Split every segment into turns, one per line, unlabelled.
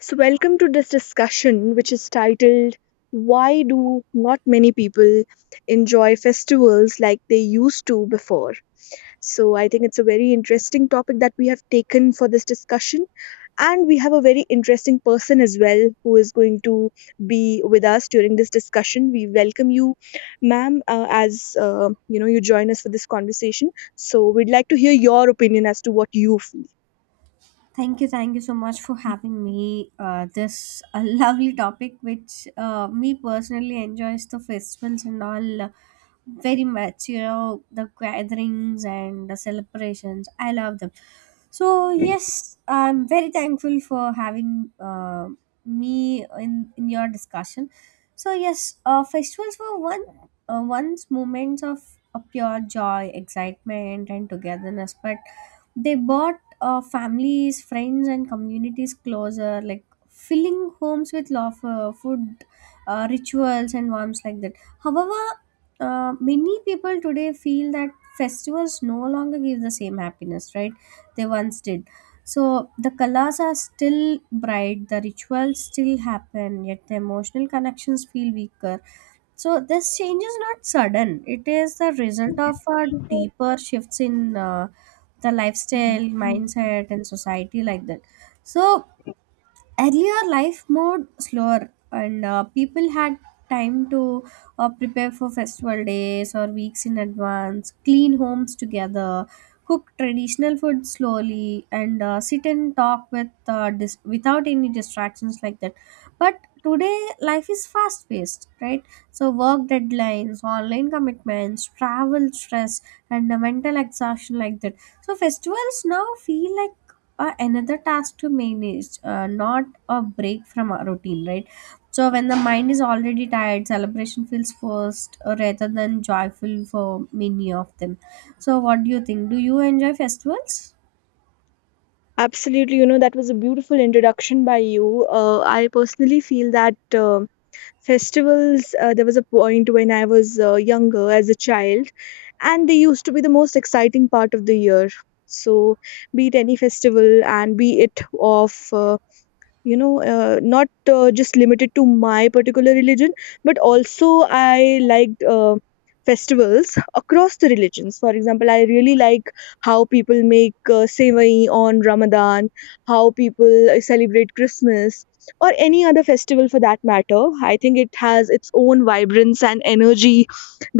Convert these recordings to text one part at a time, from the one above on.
So, welcome to this discussion, which is titled Why Do Not Many People Enjoy Festivals Like They Used to Before? So, I think it's a very interesting topic that we have taken for this discussion. And we have a very interesting person as well who is going to be with us during this discussion. We welcome you, ma'am, as you join us for this conversation. So we'd like to hear your opinion as to what you feel.
Thank you so much for having me. This a lovely topic, which me personally enjoys the festivals and all. Very much, you know, the gatherings and the celebrations, I love them. So yes, I'm very thankful for having me in your discussion. So yes, festivals were one once moments of a pure joy, excitement and togetherness, but they brought families, friends and communities closer, like filling homes with laughter, food, rituals and warmth, like that. However, many people today feel that festivals no longer give the same happiness, right? They once did. So the colors are still bright, the rituals still happen, yet the emotional connections feel weaker. So this change is not sudden. It is the result of a deeper shifts in the lifestyle, mindset, and society, like that. So earlier life more slower, and people had time to prepare for festival days or weeks in advance, clean homes together, cook traditional food slowly, and sit and talk with without any distractions, like that. But today life is fast paced, right? So work deadlines, online commitments, travel stress, and the mental exhaustion, like that. So festivals now feel like another task to manage, not a break from our routine, right? So when the mind is already tired, celebration feels forced, rather than joyful for many of them. So what do you think, do you enjoy festivals?
Absolutely, you know, that was a beautiful introduction by you. I personally feel that festivals, there was a point when I was younger as a child, and they used to be the most exciting part of the year. So, be it any festival and be it of not just limited to my particular religion, but also I liked festivals across the religions. For example, I really like how people make sevai on Ramadan, how people celebrate Christmas or any other festival for that matter. I think it has its own vibrance and energy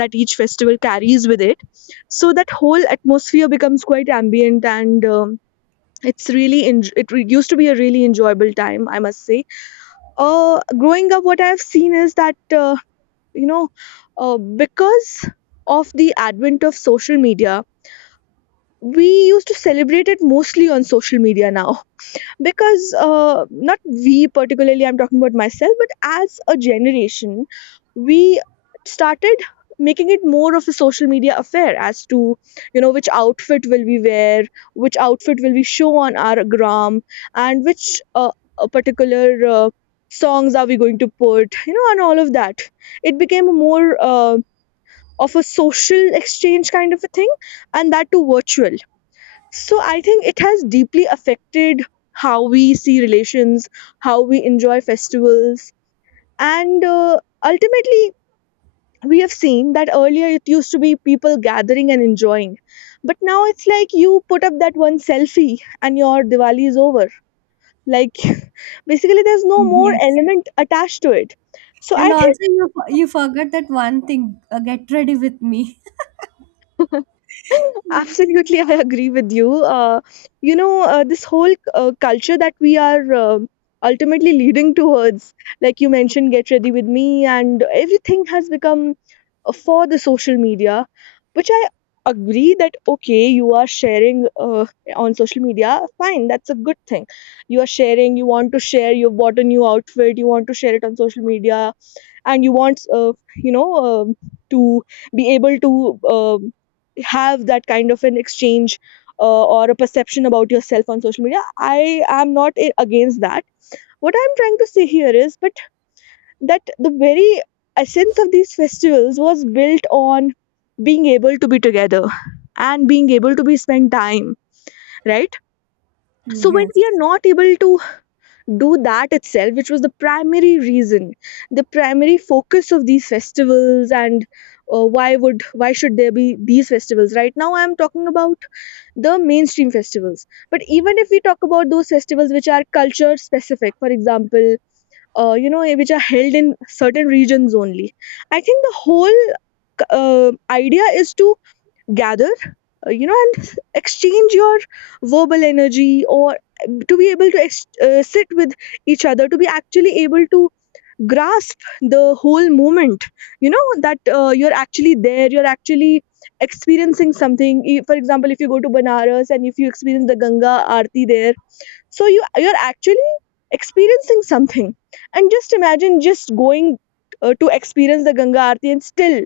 that each festival carries with it. So that whole atmosphere becomes quite ambient, and it's really en- it re- used to be a really enjoyable time, I must say. Growing up, what I've seen is that you know because of the advent of social media, we used to celebrate it mostly on social media now. Because not we particularly, I'm talking about myself, but as a generation, we started making it more of a social media affair, as to, you know, which outfit will we wear, which outfit will we show on our gram, and which particular songs are we going to put, you know, and all of that. It became more of a social exchange kind of a thing, and that too virtual. So I think it has deeply affected how we see relations, how we enjoy festivals, and ultimately, we have seen that earlier it used to be people gathering and enjoying, but now it's like you put up that one selfie and your Diwali is over. Like, basically, there's no more
Yes.
element attached to it. So
And
I—
also you forgot that one thing, get ready with me.
Absolutely, I agree with you. This whole culture that we are ultimately leading towards, like you mentioned, get ready with me, and everything has become for the social media, which I agree that, okay, you are sharing on social media, fine, that's a good thing. You are sharing, you want to share, you've bought a new outfit, you want to share it on social media, and you want you know to be able to have that kind of an exchange or a perception about yourself on social media. I am not against that. What I'm trying to say here is but that the very essence of these festivals was built on being able to be together and being able to be spend time, right? So when we are
Yes,
not able to do that itself, which was the primary reason, the primary focus of these festivals, and why should there be these festivals? Right now, I am talking about the mainstream festivals. But even if we talk about those festivals which are culture specific, for example, which are held in certain regions only, I think the whole idea is to gather, and exchange your verbal energy, or to be able to sit with each other, to be actually able to grasp the whole moment. You know, that you're actually there, you're actually experiencing something. For example, if you go to Banaras and if you experience the Ganga Aarti there, so you— you're actually experiencing something. And just imagine just going to experience the Ganga Aarti and still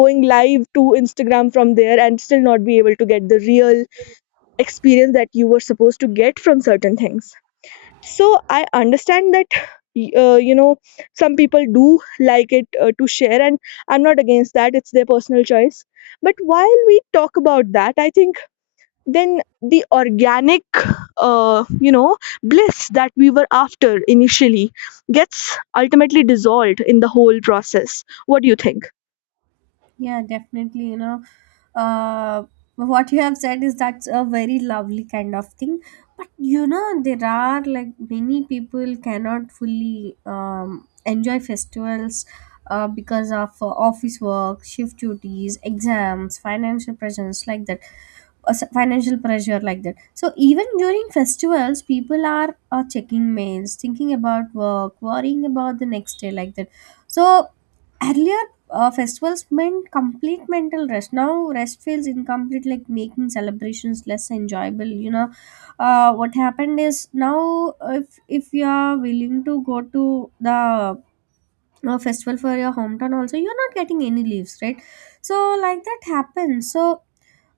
going live to Instagram from there and still not be able to get the real experience that you were supposed to get from certain things. So I understand that y- uh, you know some people do like it to share, and I'm not against that, it's their personal choice. But while we talk about that, I think then the organic uh, you know bliss that we were after initially gets ultimately dissolved in the whole process. What do you think?
yeah, definitely. You know, uh, what you have said is that's a very lovely kind of thing. But you know, there are like many people cannot fully enjoy festivals because of office work, shift duties, exams, financial pressures, like that, financial pressure, like that. So even during festivals, people are checking mails, thinking about work, worrying about the next day, like that. So earlier festivals meant complete mental rest. Now rest feels incomplete, like making celebrations less enjoyable. You know, what happened is now if you are willing to go to the festival for your hometown also, you're not getting any leaves, right? So like that happens. So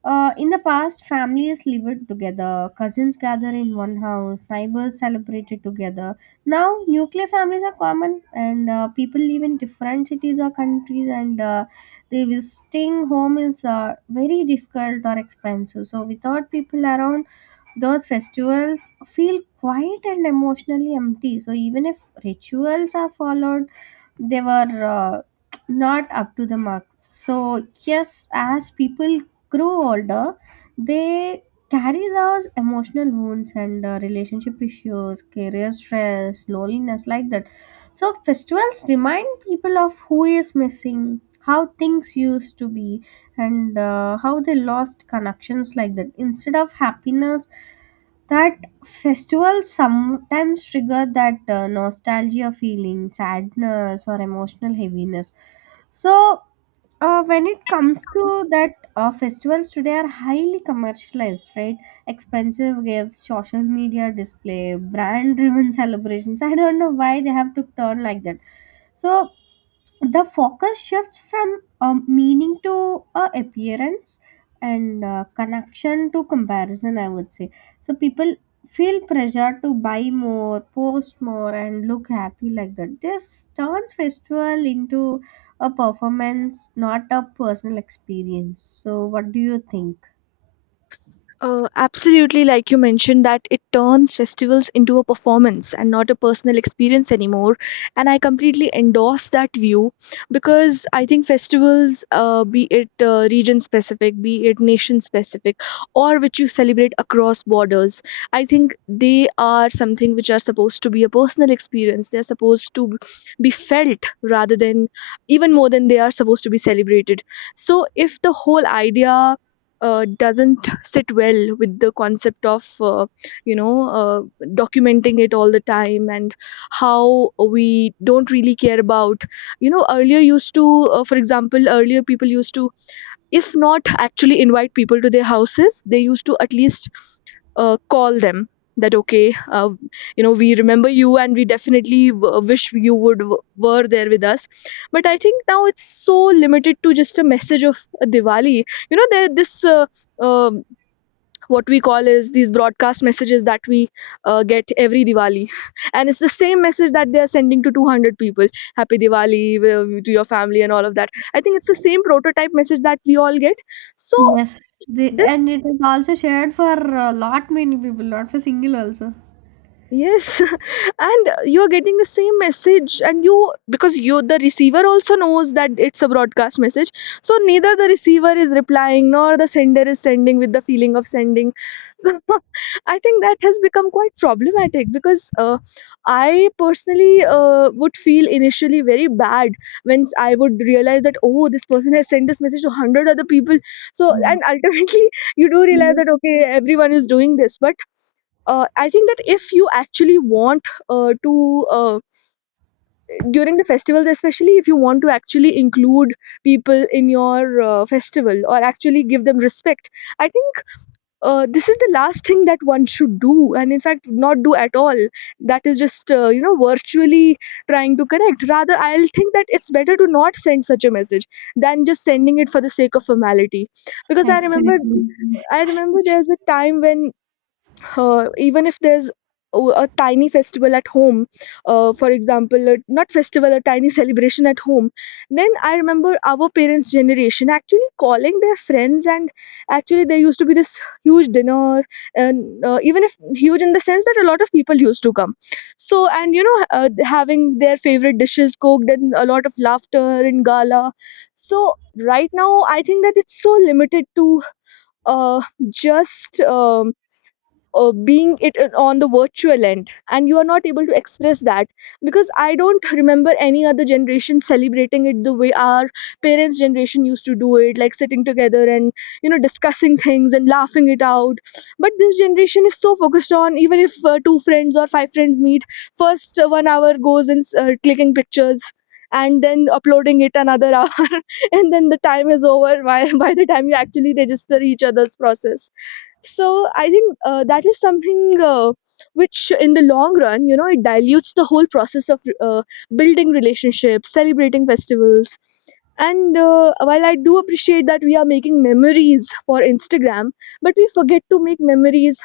in the past, families lived together, cousins gather in one house, neighbors celebrated together. Now, nuclear families are common, and people live in different cities or countries, and they visiting home is very difficult or expensive. So, without people around, those festivals feel quiet and emotionally empty. So even if rituals are followed, they were not up to the mark. So yes, as people grow older, they carry those emotional wounds, and relationship issues, career stress, loneliness, like that. So festivals remind people of who is missing, how things used to be, and how they lost connections, like that. Instead of happiness, that festivals sometimes trigger that nostalgia, feeling sadness or emotional heaviness. So when it comes to that, festivals today are highly commercialized, right? Expensive gifts, social media display, brand driven celebrations, I don't know why they have to turn like that. So the focus shifts from meaning to appearance, and connection to comparison, I would say. So people feel pressure to buy more, post more and look happy, like that. This turns festival into a performance, not a personal experience. So what do you think?
Absolutely, like you mentioned, that it turns festivals into a performance and not a personal experience anymore. And I completely endorse that view because I think festivals, be it region specific, be it nation specific, or which you celebrate across borders, I think they are something which are supposed to be a personal experience. They're supposed to be felt rather than, even more than they are supposed to be celebrated. So if the whole idea doesn't sit well with the concept of you know uh, documenting it all the time, and how we don't really care about, you know, earlier used to— for example, earlier people used to, if not actually invite people to their houses, they used to at least call them that, okay, we remember you and we definitely wish you would were there with us. But I think now it's so limited to just a message of a Diwali, you know. There this, um what we call is, these broadcast messages that we get every Diwali, and it's the same message that they are sending to 200 people. Happy Diwali to your family and all of that. I think it's the same prototype message that we all get. So
Yes, the,
this—
and it is also shared for a lot many people, not for single also.
Yes, and you're getting the same message, and you, because you, the receiver, also knows that it's a broadcast message, so neither the receiver is replying nor the sender is sending with the feeling of sending. So I think that has become quite problematic because I personally would feel initially very bad when I would realize that, oh, this person has sent this message to 100 other people. So
Yeah.
and ultimately, you do realize that, okay, everyone is doing this, but I think that if you actually want to during the festivals, especially if you want to actually include people in your festival or actually give them respect, I think this is the last thing that one should do. And in fact, not do at all. That is just, virtually trying to correct. Rather, I'll think that it's better to not send such a message than just sending it for the sake of formality. Because I remember—
Exactly.
I remember there's a time when even if there's a tiny festival at home, for example, not festival, a tiny celebration at home, then I remember our parents' generation actually calling their friends, and actually there used to be this huge dinner, and even if huge in the sense that a lot of people used to come, so. And you know, having their favorite dishes cooked and a lot of laughter and gala. So right now, I think that it's so limited to uh, just being it on the virtual end, and you are not able to express that, because I don't remember any other generation celebrating it the way our parents' generation used to do it, like sitting together and, you know, discussing things and laughing it out. But this generation is so focused on, even if two friends or five friends meet, first 1 hour goes in clicking pictures, and then uploading it another hour, and then the time is over by— by the time you actually register each other's process. So I think that is something which in the long run, you know, it dilutes the whole process of building relationships, celebrating festivals. And while I do appreciate that we are making memories for Instagram, but we forget to make memories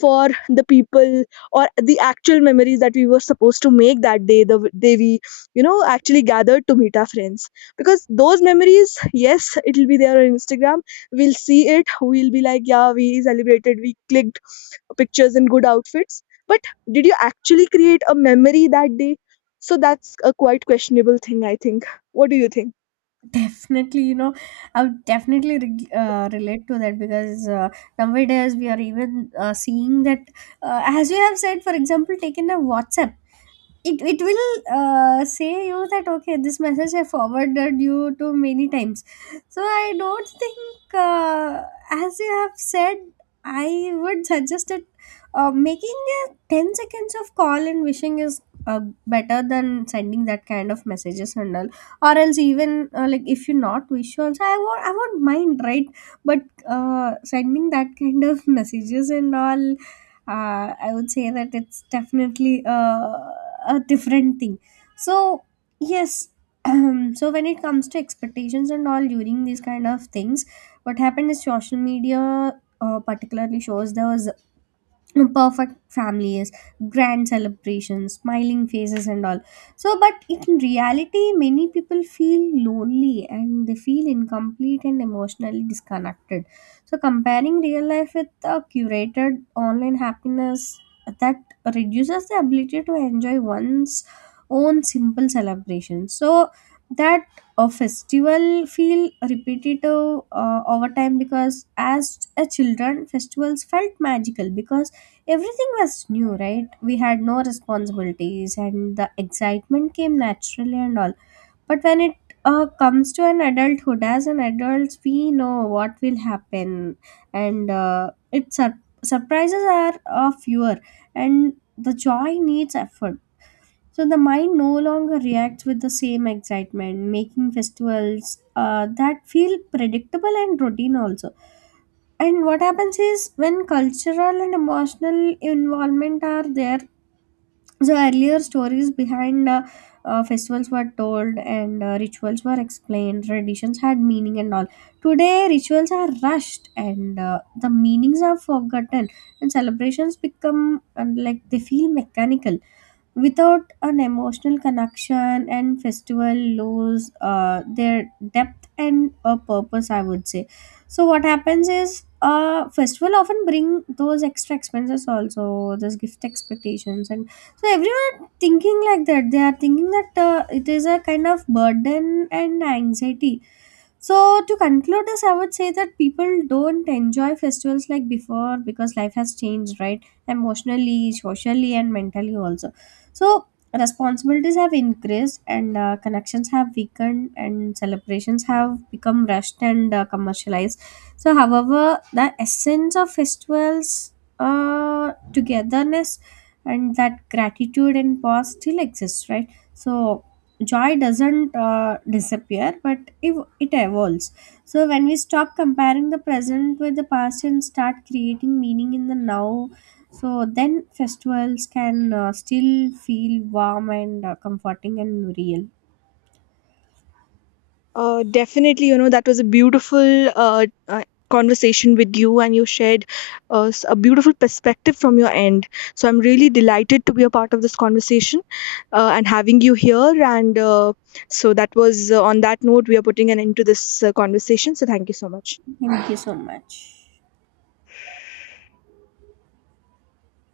for the people, or the actual memories that we were supposed to make that day, the day we, you know, actually gathered to meet our friends. Because those memories, yes, it'll be there on Instagram, we'll see it, we'll be like, yeah, we celebrated, we clicked pictures in good outfits, but did you actually create a memory that day? So that's a quite questionable thing, I think. What do you think?
Definitely, you know, I would definitely relate to that, because nowadays we are even seeing that, as you have said, for example, taken a WhatsApp, it will say you that okay, this message I forwarded you to many times. So I don't think as you have said, I would suggest that making a 10 seconds of call and wishing is uh, better than sending that kind of messages and all. Or else even like if you not wish also, I won't I won't mind, right? But sending that kind of messages and all, I would say that it's definitely a different thing. So yes, so when it comes to expectations and all during these kind of things, what happened is social media particularly shows there was a perfect family, is grand celebrations, smiling faces and all. So but in reality, many people feel lonely and they feel incomplete and emotionally disconnected. So comparing real life with a curated online happiness, that reduces the ability to enjoy one's own simple celebration. So that a festival feel repetitive over time, because as a children, festivals felt magical because everything was new, right? We had no responsibilities and the excitement came naturally and all. But when it comes to an adulthood, as an adult, we know what will happen, and it surprises are fewer and the joy needs effort. So the mind no longer reacts with the same excitement, making festivals that feel predictable and routine also. And what happens is when cultural and emotional involvement are there, so earlier stories behind festivals were told, and rituals were explained, traditions had meaning and all. Today rituals are rushed, and the meanings are forgotten, and celebrations become and like they feel mechanical without an emotional connection, and festival lose their depth and a purpose, I would say. So what happens is festival often bring those extra expenses also, those gift expectations, and so everyone thinking like that, they are thinking that it is a kind of burden and anxiety. So, to conclude this, I would say that people don't enjoy festivals like before, because life has changed, right? Emotionally, socially, and mentally also. So, responsibilities have increased, and connections have weakened, and celebrations have become rushed and commercialized. So, however, the essence of festivals, togetherness, and that gratitude and pause still exists, right? So, joy doesn't disappear, but it evolves. So when we stop comparing the present with the past and start creating meaning in the now, so then festivals can still feel warm and comforting and real.
Definitely, you know, that was a beautiful uh, uh, conversation with you, and you shared a beautiful perspective from your end. So I'm really delighted to be a part of this conversation, and having you here. And so that was, on that note, we are putting an end to this conversation. So thank you so much.
Thank you so much.